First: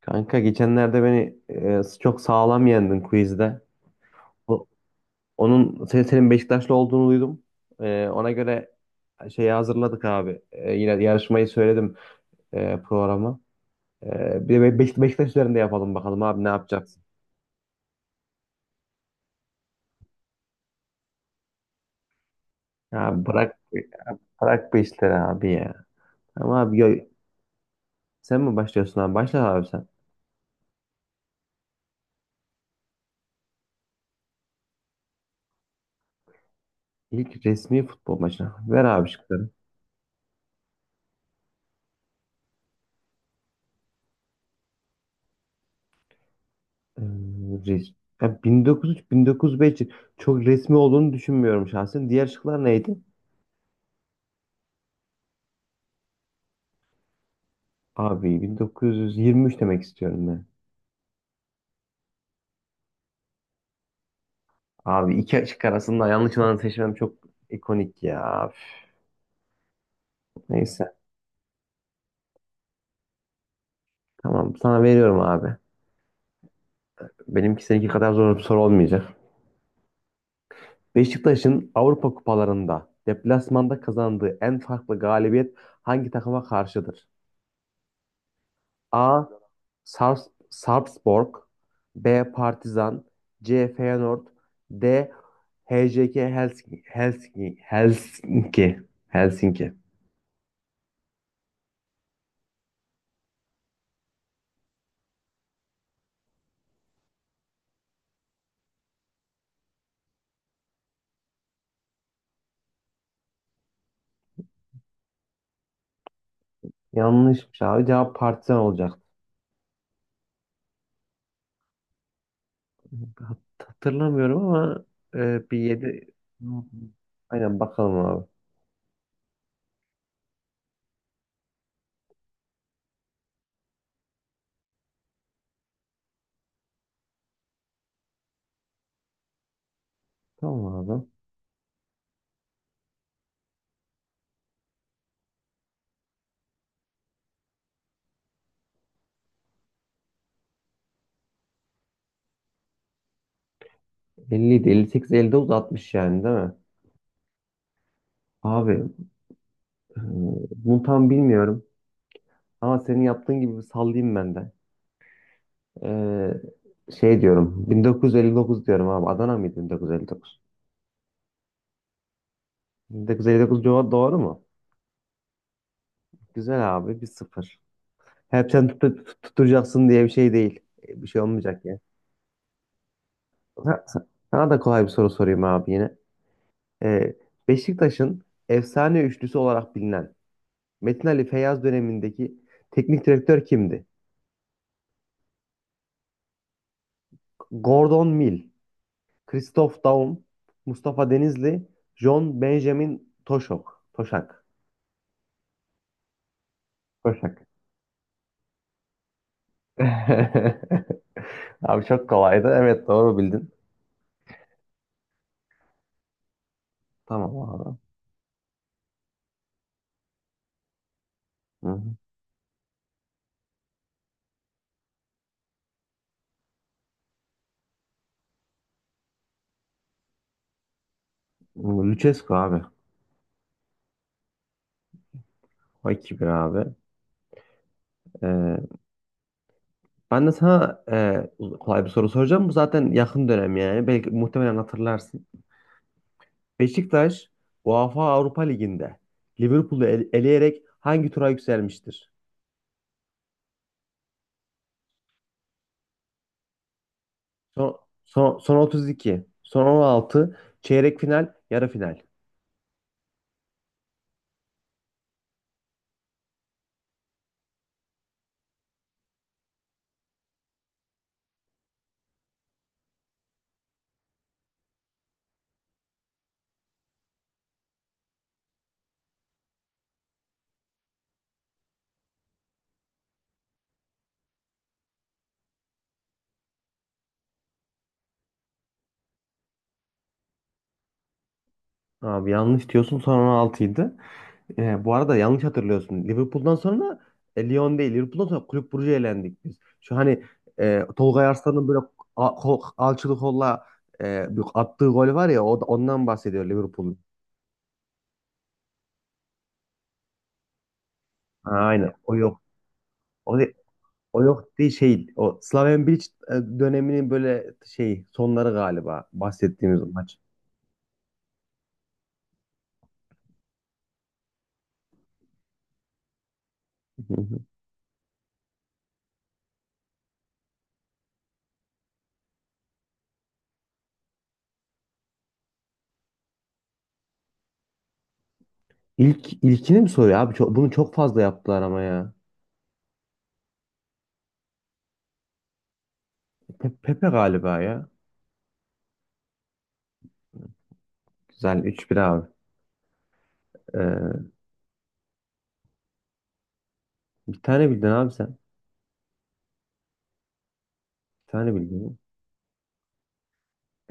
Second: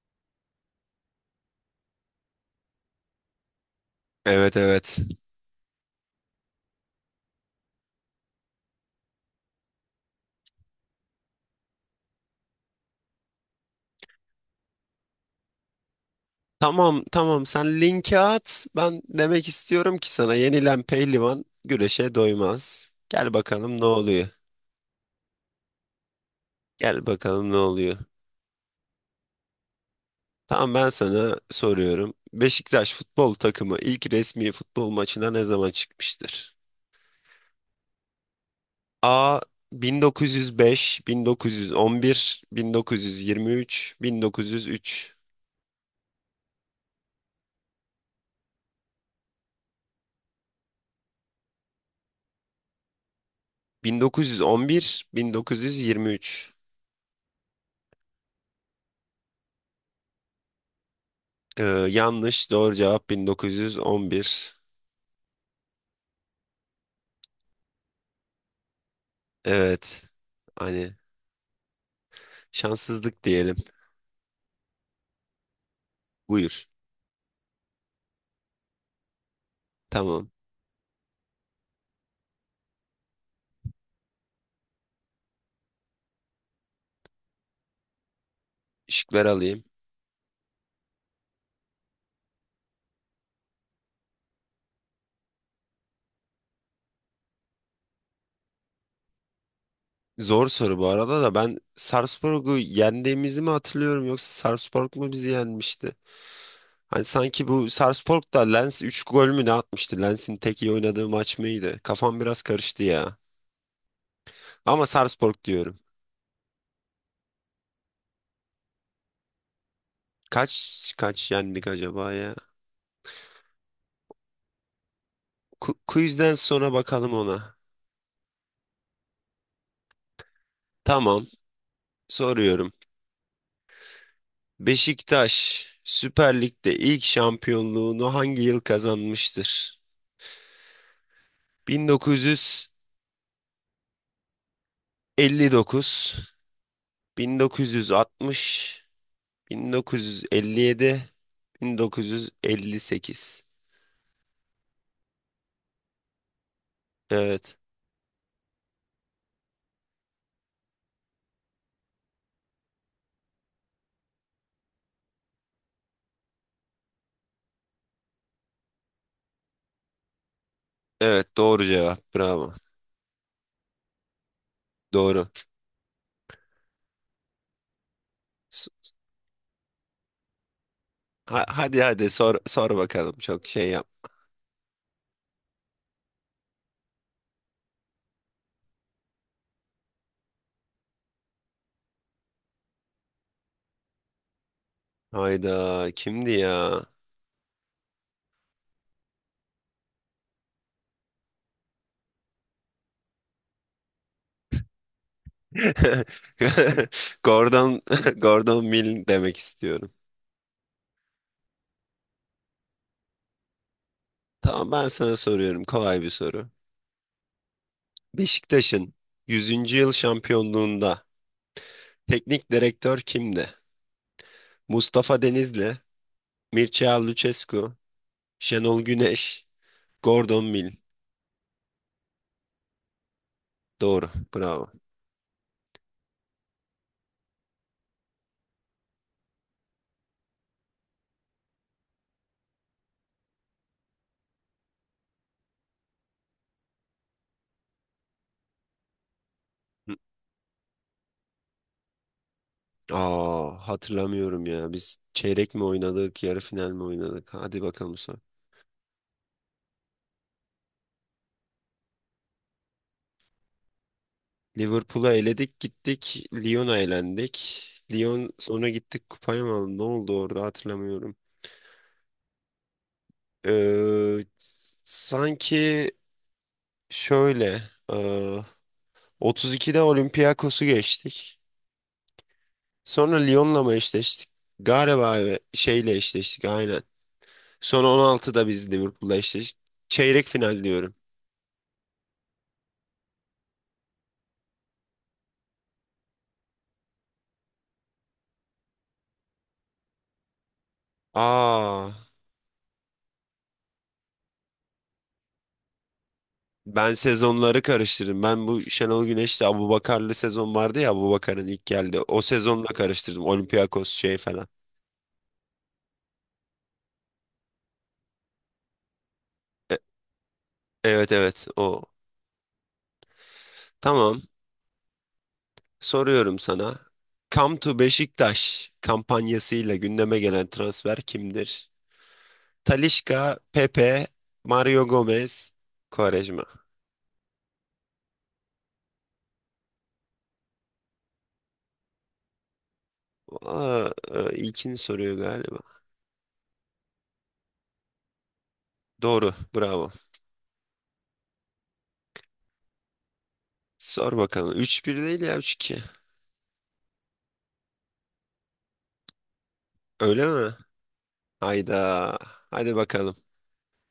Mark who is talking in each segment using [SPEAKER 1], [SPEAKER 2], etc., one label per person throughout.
[SPEAKER 1] Kanka geçenlerde beni çok sağlam yendin quizde.
[SPEAKER 2] Evet
[SPEAKER 1] O-
[SPEAKER 2] evet.
[SPEAKER 1] senin Beşiktaşlı olduğunu duydum. Ona göre şeyi hazırladık abi. Yine yarışmayı söyledim, programı. Bir de Beşiktaş üzerinde yapalım bakalım abi, ne yapacaksın?
[SPEAKER 2] Tamam tamam sen linki at. Ben demek istiyorum ki sana yenilen pehlivan güreşe doymaz.
[SPEAKER 1] Ya
[SPEAKER 2] Gel
[SPEAKER 1] bırak
[SPEAKER 2] bakalım ne oluyor.
[SPEAKER 1] bırak bu işleri abi ya. Ama abi,
[SPEAKER 2] Gel bakalım ne oluyor.
[SPEAKER 1] sen mi başlıyorsun abi? Başla abi sen.
[SPEAKER 2] Tamam ben sana soruyorum. Beşiktaş futbol takımı ilk resmi futbol maçına ne zaman çıkmıştır?
[SPEAKER 1] İlk resmi futbol maçına. Ver abi
[SPEAKER 2] A
[SPEAKER 1] şıkları.
[SPEAKER 2] 1905, 1911, 1923, 1903.
[SPEAKER 1] E, res- Ya 1903-1905 çok resmi olduğunu düşünmüyorum şahsen. Diğer şıklar neydi?
[SPEAKER 2] 1911, 1923.
[SPEAKER 1] Abi, 1923 demek istiyorum ben.
[SPEAKER 2] Ee, yanlış doğru cevap 1911.
[SPEAKER 1] Abi, iki açık arasında yanlış olanı seçmem çok ikonik ya. Üf.
[SPEAKER 2] Evet.
[SPEAKER 1] Neyse.
[SPEAKER 2] Hani şanssızlık diyelim.
[SPEAKER 1] Tamam, sana veriyorum abi.
[SPEAKER 2] Buyur.
[SPEAKER 1] Benimki seninki kadar zor bir soru olmayacak.
[SPEAKER 2] Tamam.
[SPEAKER 1] Beşiktaş'ın Avrupa kupalarında deplasmanda kazandığı en farklı galibiyet hangi takıma karşıdır? A.
[SPEAKER 2] Şıkları alayım.
[SPEAKER 1] Sarpsborg. B. Partizan. C. Feyenoord. D. HJK Helsinki Helsinki
[SPEAKER 2] Zor soru bu arada da, ben Sarpsborg'u yendiğimizi mi hatırlıyorum yoksa Sarpsborg mu bizi yenmişti? Hani sanki bu Sarpsborg da Lens 3 gol mü ne atmıştı? Lens'in tek iyi oynadığı maç mıydı? Kafam biraz karıştı ya. Ama Sarpsborg diyorum.
[SPEAKER 1] Yanlışmış abi. Cevap Partizan olacaktı.
[SPEAKER 2] Kaç kaç yendik acaba ya?
[SPEAKER 1] Hat- Hatırlamıyorum ama bir yedi
[SPEAKER 2] Quizden sonra bakalım ona.
[SPEAKER 1] Aynen bakalım abi.
[SPEAKER 2] Tamam. Soruyorum. Beşiktaş Süper Lig'de ilk şampiyonluğunu hangi yıl kazanmıştır?
[SPEAKER 1] Tamam abi.
[SPEAKER 2] 1959, 1960, 1957, 1958.
[SPEAKER 1] 50 58, 59, 60 yani değil mi?
[SPEAKER 2] Evet.
[SPEAKER 1] Abi, e, bunu tam bilmiyorum. Ama senin yaptığın gibi bir sallayayım ben de. Şey diyorum. 1959 diyorum abi. Adana mıydı 1959?
[SPEAKER 2] Evet doğru cevap. Bravo.
[SPEAKER 1] 1959 cevap doğru mu?
[SPEAKER 2] Doğru.
[SPEAKER 1] Güzel abi. 1-0. Hep sen
[SPEAKER 2] S-
[SPEAKER 1] tutturacaksın diye bir şey değil. Bir şey
[SPEAKER 2] ha-
[SPEAKER 1] olmayacak.
[SPEAKER 2] hadi hadi sor sor bakalım. Çok şey
[SPEAKER 1] Ha-
[SPEAKER 2] yap.
[SPEAKER 1] Sana da kolay bir soru sorayım abi yine. Ee, Beşiktaş'ın efsane üçlüsü olarak bilinen Metin Ali Feyyaz dönemindeki teknik direktör kimdi?
[SPEAKER 2] Hayda, kimdi ya?
[SPEAKER 1] Gordon Mill, Christoph Daum, Mustafa Denizli, John Benjamin Toşak. Toşak.
[SPEAKER 2] Gordon Gordon Mill demek istiyorum.
[SPEAKER 1] Abi çok kolaydı. Evet, doğru bildin.
[SPEAKER 2] Tamam, ben sana soruyorum kolay bir soru.
[SPEAKER 1] Tamam abi.
[SPEAKER 2] Beşiktaş'ın yüzüncü yıl şampiyonluğunda
[SPEAKER 1] Hı hı.
[SPEAKER 2] teknik direktör kimdi? Mustafa Denizli, Mircea Lucescu, Şenol Güneş, Gordon Mill.
[SPEAKER 1] Lucescu abi.
[SPEAKER 2] Doğru. Bravo.
[SPEAKER 1] O 2-1 abi. Ee, Ben de sana kolay bir soru soracağım. Bu zaten yakın dönem yani. Belki muhtemelen hatırlarsın. Beşiktaş UEFA Avrupa Ligi'nde Liverpool'u
[SPEAKER 2] Hı.
[SPEAKER 1] eleyerek hangi tura yükselmiştir?
[SPEAKER 2] Aa, hatırlamıyorum ya. Biz çeyrek mi oynadık, yarı final mi oynadık? Hadi
[SPEAKER 1] Son,
[SPEAKER 2] bakalım sonra.
[SPEAKER 1] Son 32, son 16, çeyrek final, yarı final.
[SPEAKER 2] Liverpool'a eledik gittik. Lyon'a elendik. Lyon sonra gittik kupayı mı aldı? Ne oldu orada hatırlamıyorum. Ee, sanki şöyle. 32'de Olympiakos'u geçtik. Sonra Lyon'la mı eşleştik? Galiba evet, şeyle eşleştik aynen. Sonra 16'da biz Liverpool'la eşleştik. Çeyrek final diyorum.
[SPEAKER 1] Abi, yanlış diyorsun, son 16'ydı. Bu arada yanlış hatırlıyorsun. Liverpool'dan sonra Lyon değil. Liverpool'dan sonra Kulüp Brugge'ye elendik biz. Şu hani, Tolga Arslan'ın böyle
[SPEAKER 2] Aa,
[SPEAKER 1] alçılı kolla bir attığı gol var ya, ondan bahsediyor
[SPEAKER 2] ben
[SPEAKER 1] Liverpool'un.
[SPEAKER 2] sezonları karıştırdım. Ben bu Şenol Güneş'le Abubakar'lı sezon vardı ya, Abubakar'ın ilk
[SPEAKER 1] Ha, aynen.
[SPEAKER 2] geldi.
[SPEAKER 1] O
[SPEAKER 2] O
[SPEAKER 1] yok.
[SPEAKER 2] sezonla karıştırdım.
[SPEAKER 1] O, de-
[SPEAKER 2] Olympiakos şey
[SPEAKER 1] o
[SPEAKER 2] falan.
[SPEAKER 1] yok değil şey. O Slaven Bilic döneminin böyle şey sonları galiba
[SPEAKER 2] E-
[SPEAKER 1] bahsettiğimiz maç.
[SPEAKER 2] evet evet o. Tamam, soruyorum sana.
[SPEAKER 1] Hı hı.
[SPEAKER 2] Come to Beşiktaş kampanyasıyla gündeme gelen transfer kimdir? Talisca, Pepe, Mario Gomez, Quaresma.
[SPEAKER 1] İlk ilkini mi soruyor abi? Bunu çok fazla yaptılar ama ya.
[SPEAKER 2] Aa, ilkini soruyor galiba.
[SPEAKER 1] Pepe galiba ya.
[SPEAKER 2] Doğru, bravo.
[SPEAKER 1] Güzel, üç 1 abi.
[SPEAKER 2] Sor
[SPEAKER 1] Ee,
[SPEAKER 2] bakalım. Üç bir değil ya, üç 2.
[SPEAKER 1] Bir tane bildin abi sen.
[SPEAKER 2] Öyle mi?
[SPEAKER 1] Bir tane bildiğim.
[SPEAKER 2] Hayda. Hadi bakalım.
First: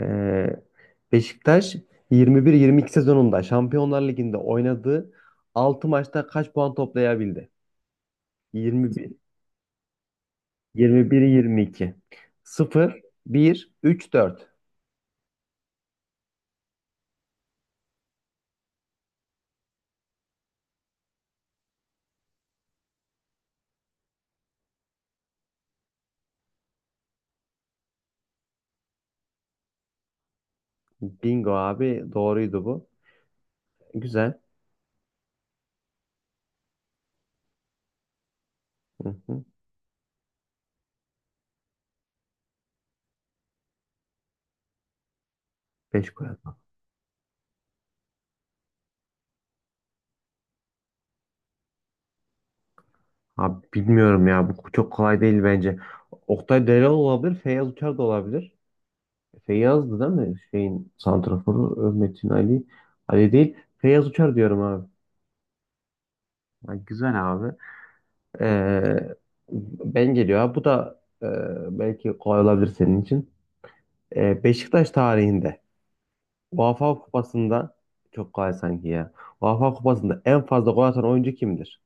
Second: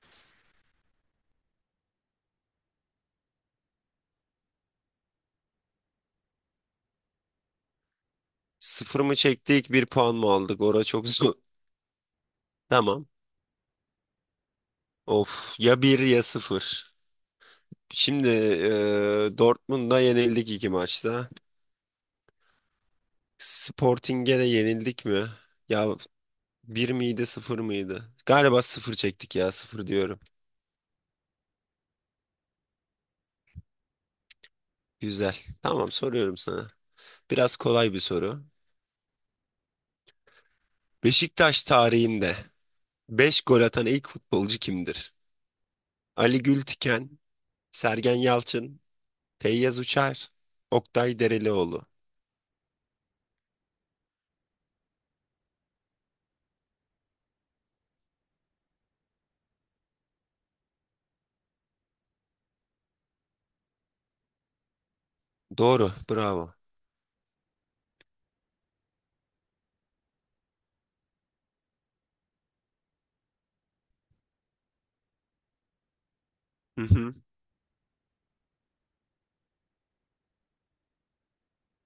[SPEAKER 1] Ee, Beşiktaş 21-22 sezonunda Şampiyonlar Ligi'nde oynadığı 6 maçta kaç puan toplayabildi?
[SPEAKER 2] Sıfır
[SPEAKER 1] 21,
[SPEAKER 2] mı çektik, bir puan mı aldık? Ora çok zor.
[SPEAKER 1] 21-22, 0,
[SPEAKER 2] Tamam.
[SPEAKER 1] 1, 3, 4.
[SPEAKER 2] Of, ya bir ya sıfır. Şimdi Dortmund'a yenildik iki maçta. Sporting'e de yenildik mi? Ya bir miydi, sıfır mıydı? Galiba sıfır çektik ya, sıfır diyorum.
[SPEAKER 1] Bingo abi, doğruydu bu. Güzel.
[SPEAKER 2] Güzel. Tamam, soruyorum sana. Biraz kolay bir soru.
[SPEAKER 1] Hı hı.
[SPEAKER 2] Beşiktaş tarihinde 5 gol atan ilk futbolcu kimdir?
[SPEAKER 1] 5 gol
[SPEAKER 2] Ali
[SPEAKER 1] atmak.
[SPEAKER 2] Gültiken, Sergen Yalçın, Feyyaz Uçar, Oktay Derelioğlu.
[SPEAKER 1] Abi bilmiyorum ya, bu çok kolay değil bence. Oktay Delal olabilir, Feyyaz Uçar da olabilir. Feyyaz'dı değil mi? Şeyin santraforu, Metin Ali. Ali değil. Feyyaz Uçar diyorum abi.
[SPEAKER 2] Doğru. Bravo.
[SPEAKER 1] Ya güzel abi. Ee, Ben geliyor abi. Bu da, belki kolay olabilir senin için. Beşiktaş tarihinde
[SPEAKER 2] Hı
[SPEAKER 1] UEFA
[SPEAKER 2] hı.
[SPEAKER 1] Kupası'nda çok kolay sanki ya. UEFA Kupası'nda en fazla gol atan oyuncu kimdir?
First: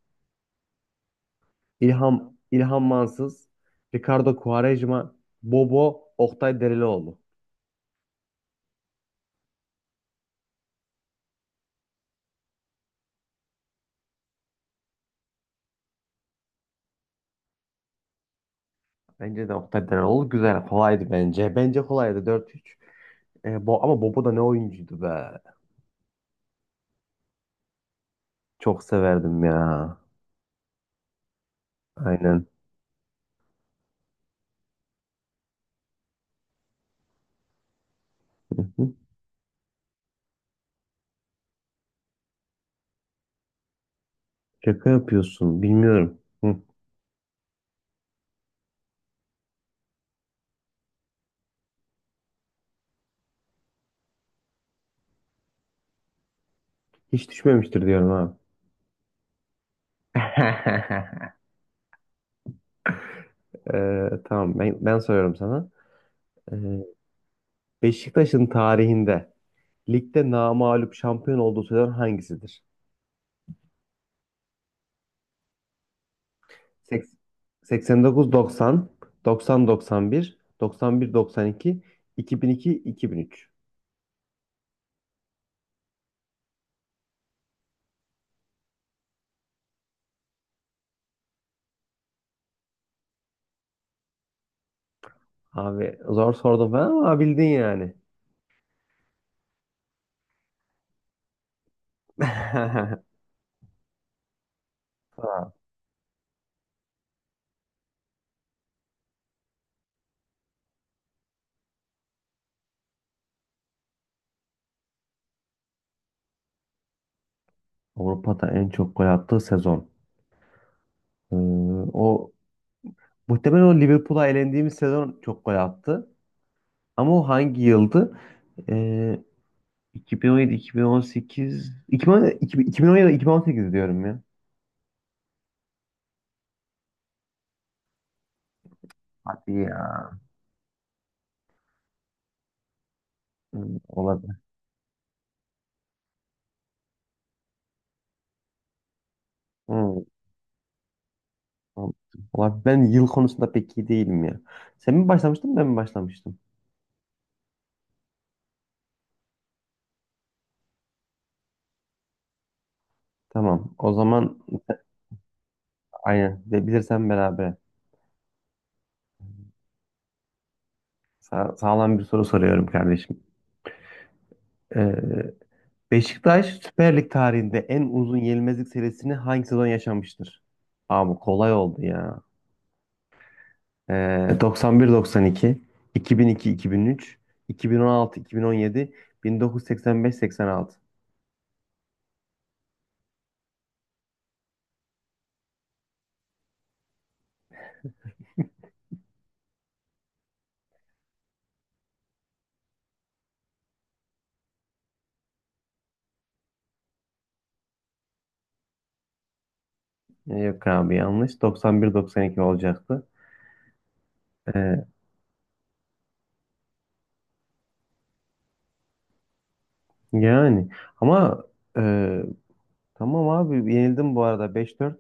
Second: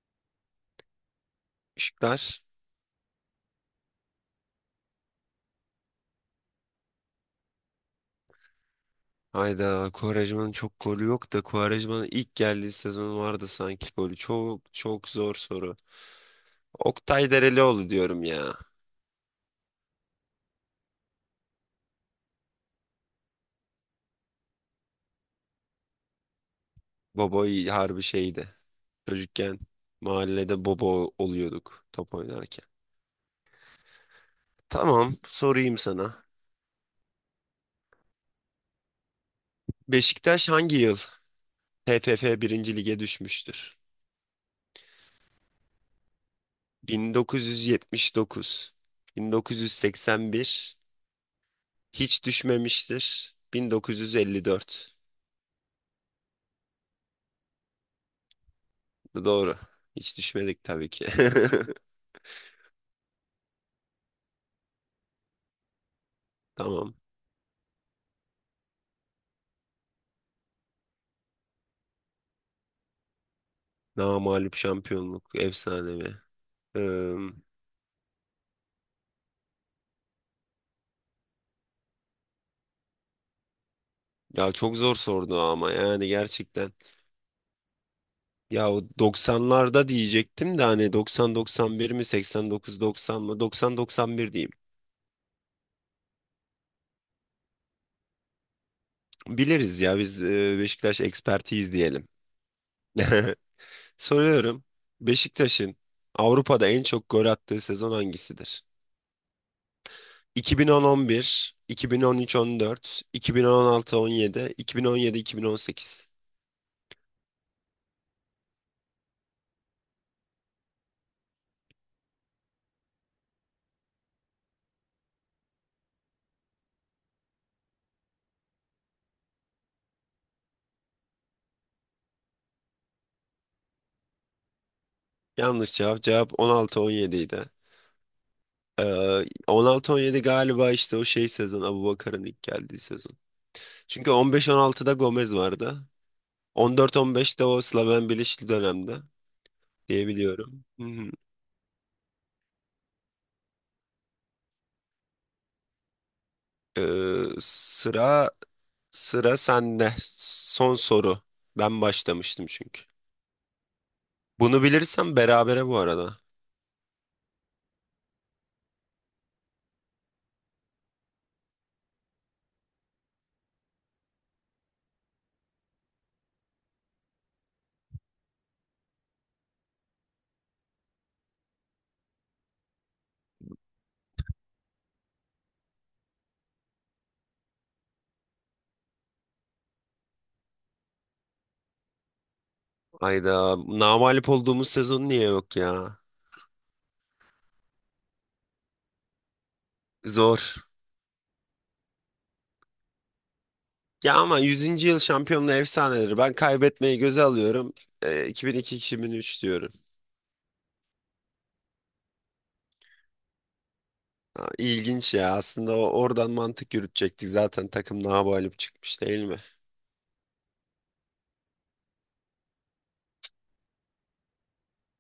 [SPEAKER 2] Işıklar.
[SPEAKER 1] İlhan Mansız, Ricardo Quaresma, Bobo, Oktay Derelioğlu.
[SPEAKER 2] Hayda, Quaresma'nın çok golü yok da Quaresma'nın ilk geldiği sezon vardı sanki golü. Çok çok zor soru. Oktay Derelioğlu diyorum ya.
[SPEAKER 1] Bence de Oktay Derelioğlu güzel. Kolaydı bence. Bence kolaydı, 4-3. E, Bo Ama Bobo da ne oyuncuydu be.
[SPEAKER 2] Boboy harbi şeydi.
[SPEAKER 1] Çok severdim
[SPEAKER 2] Çocukken
[SPEAKER 1] ya.
[SPEAKER 2] mahallede bobo oluyorduk top
[SPEAKER 1] Aynen.
[SPEAKER 2] oynarken. Tamam, sorayım sana.
[SPEAKER 1] Hı,
[SPEAKER 2] Beşiktaş hangi yıl TFF birinci Lig'e düşmüştür?
[SPEAKER 1] Şaka yapıyorsun. Bilmiyorum. Hı,
[SPEAKER 2] 1979, 1981, hiç düşmemiştir, 1954.
[SPEAKER 1] Hiç düşmemiştir diyorum ha.
[SPEAKER 2] Doğru. Hiç düşmedik tabii ki.
[SPEAKER 1] Tamam, ben soruyorum sana. Ee,
[SPEAKER 2] Tamam.
[SPEAKER 1] Beşiktaş'ın tarihinde ligde namağlup şampiyon olduğu sezon hangisidir?
[SPEAKER 2] Namağlup şampiyonluk, efsanevi.
[SPEAKER 1] Seks-
[SPEAKER 2] Ee,
[SPEAKER 1] 89-90, 90-91, 91-92, 2002-2003.
[SPEAKER 2] ya çok zor sordu ama yani gerçekten. Ya o 90'larda diyecektim de, hani 90-91 mi, 89-90 mı? 90-91 diyeyim.
[SPEAKER 1] Abi, zor sordum ben ama bildin yani.
[SPEAKER 2] Biliriz ya biz, Beşiktaş ekspertiyiz diyelim. Soruyorum.
[SPEAKER 1] Ha,
[SPEAKER 2] Beşiktaş'ın Avrupa'da en çok gol attığı sezon hangisidir? 2010-11, 2013-14, 2016-17, 2017-2018.
[SPEAKER 1] Avrupa'da en çok gol attığı sezon. Ee, O muhtemelen o Liverpool'a elendiğimiz sezon çok gol attı. Ama o hangi yıldı? Ee, 2017, 2018, 2017, 2018 diyorum ya.
[SPEAKER 2] Yanlış cevap. Cevap 16-17 idi.
[SPEAKER 1] Hadi ya.
[SPEAKER 2] 16-17 galiba işte o şey sezon, Abubakar'ın ilk geldiği sezon.
[SPEAKER 1] Hı,
[SPEAKER 2] Çünkü
[SPEAKER 1] olabilir.
[SPEAKER 2] 15-16'da Gomez vardı. 14-15'te o Slaven Bilic'li dönemde
[SPEAKER 1] Hı.
[SPEAKER 2] diyebiliyorum. Hı hı.
[SPEAKER 1] Tamam. Valla ben yıl konusunda pek iyi değilim ya. Sen mi başlamıştın, ben mi başlamıştım?
[SPEAKER 2] Ee, sıra sıra sende. Son soru. Ben başlamıştım çünkü.
[SPEAKER 1] Tamam, o zaman
[SPEAKER 2] Bunu bilirsem berabere bu arada.
[SPEAKER 1] aynen, de bilirsen beraber. Sağlam bir soru soruyorum kardeşim. Ee, Beşiktaş Süper Lig tarihinde en uzun yenilmezlik serisini hangi sezon yaşamıştır? Abi kolay oldu ya. Ee, 91-92, 2002-2003, 2016-2017, 1985-86.
[SPEAKER 2] Ayda namalip olduğumuz sezon niye yok ya? Zor. Ya ama yüzüncü yıl şampiyonluğu efsaneleri. Ben kaybetmeyi göze alıyorum. 2002-2003 diyorum.
[SPEAKER 1] Yok abi, yanlış. 91-92 olacaktı.
[SPEAKER 2] Ha,
[SPEAKER 1] Ee,
[SPEAKER 2] İlginç ya. Aslında oradan mantık yürütecektik. Zaten takım nabalip çıkmış değil mi?
[SPEAKER 1] Yani ama e, tamam abi, yenildim bu arada 5-4.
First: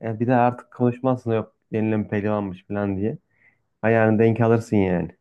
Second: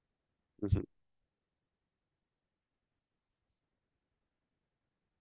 [SPEAKER 1] Ya bir de
[SPEAKER 2] Hı
[SPEAKER 1] artık
[SPEAKER 2] hı.
[SPEAKER 1] konuşmazsın, yok yenilen pehlivanmış falan diye. Ayağını denk alırsın yani.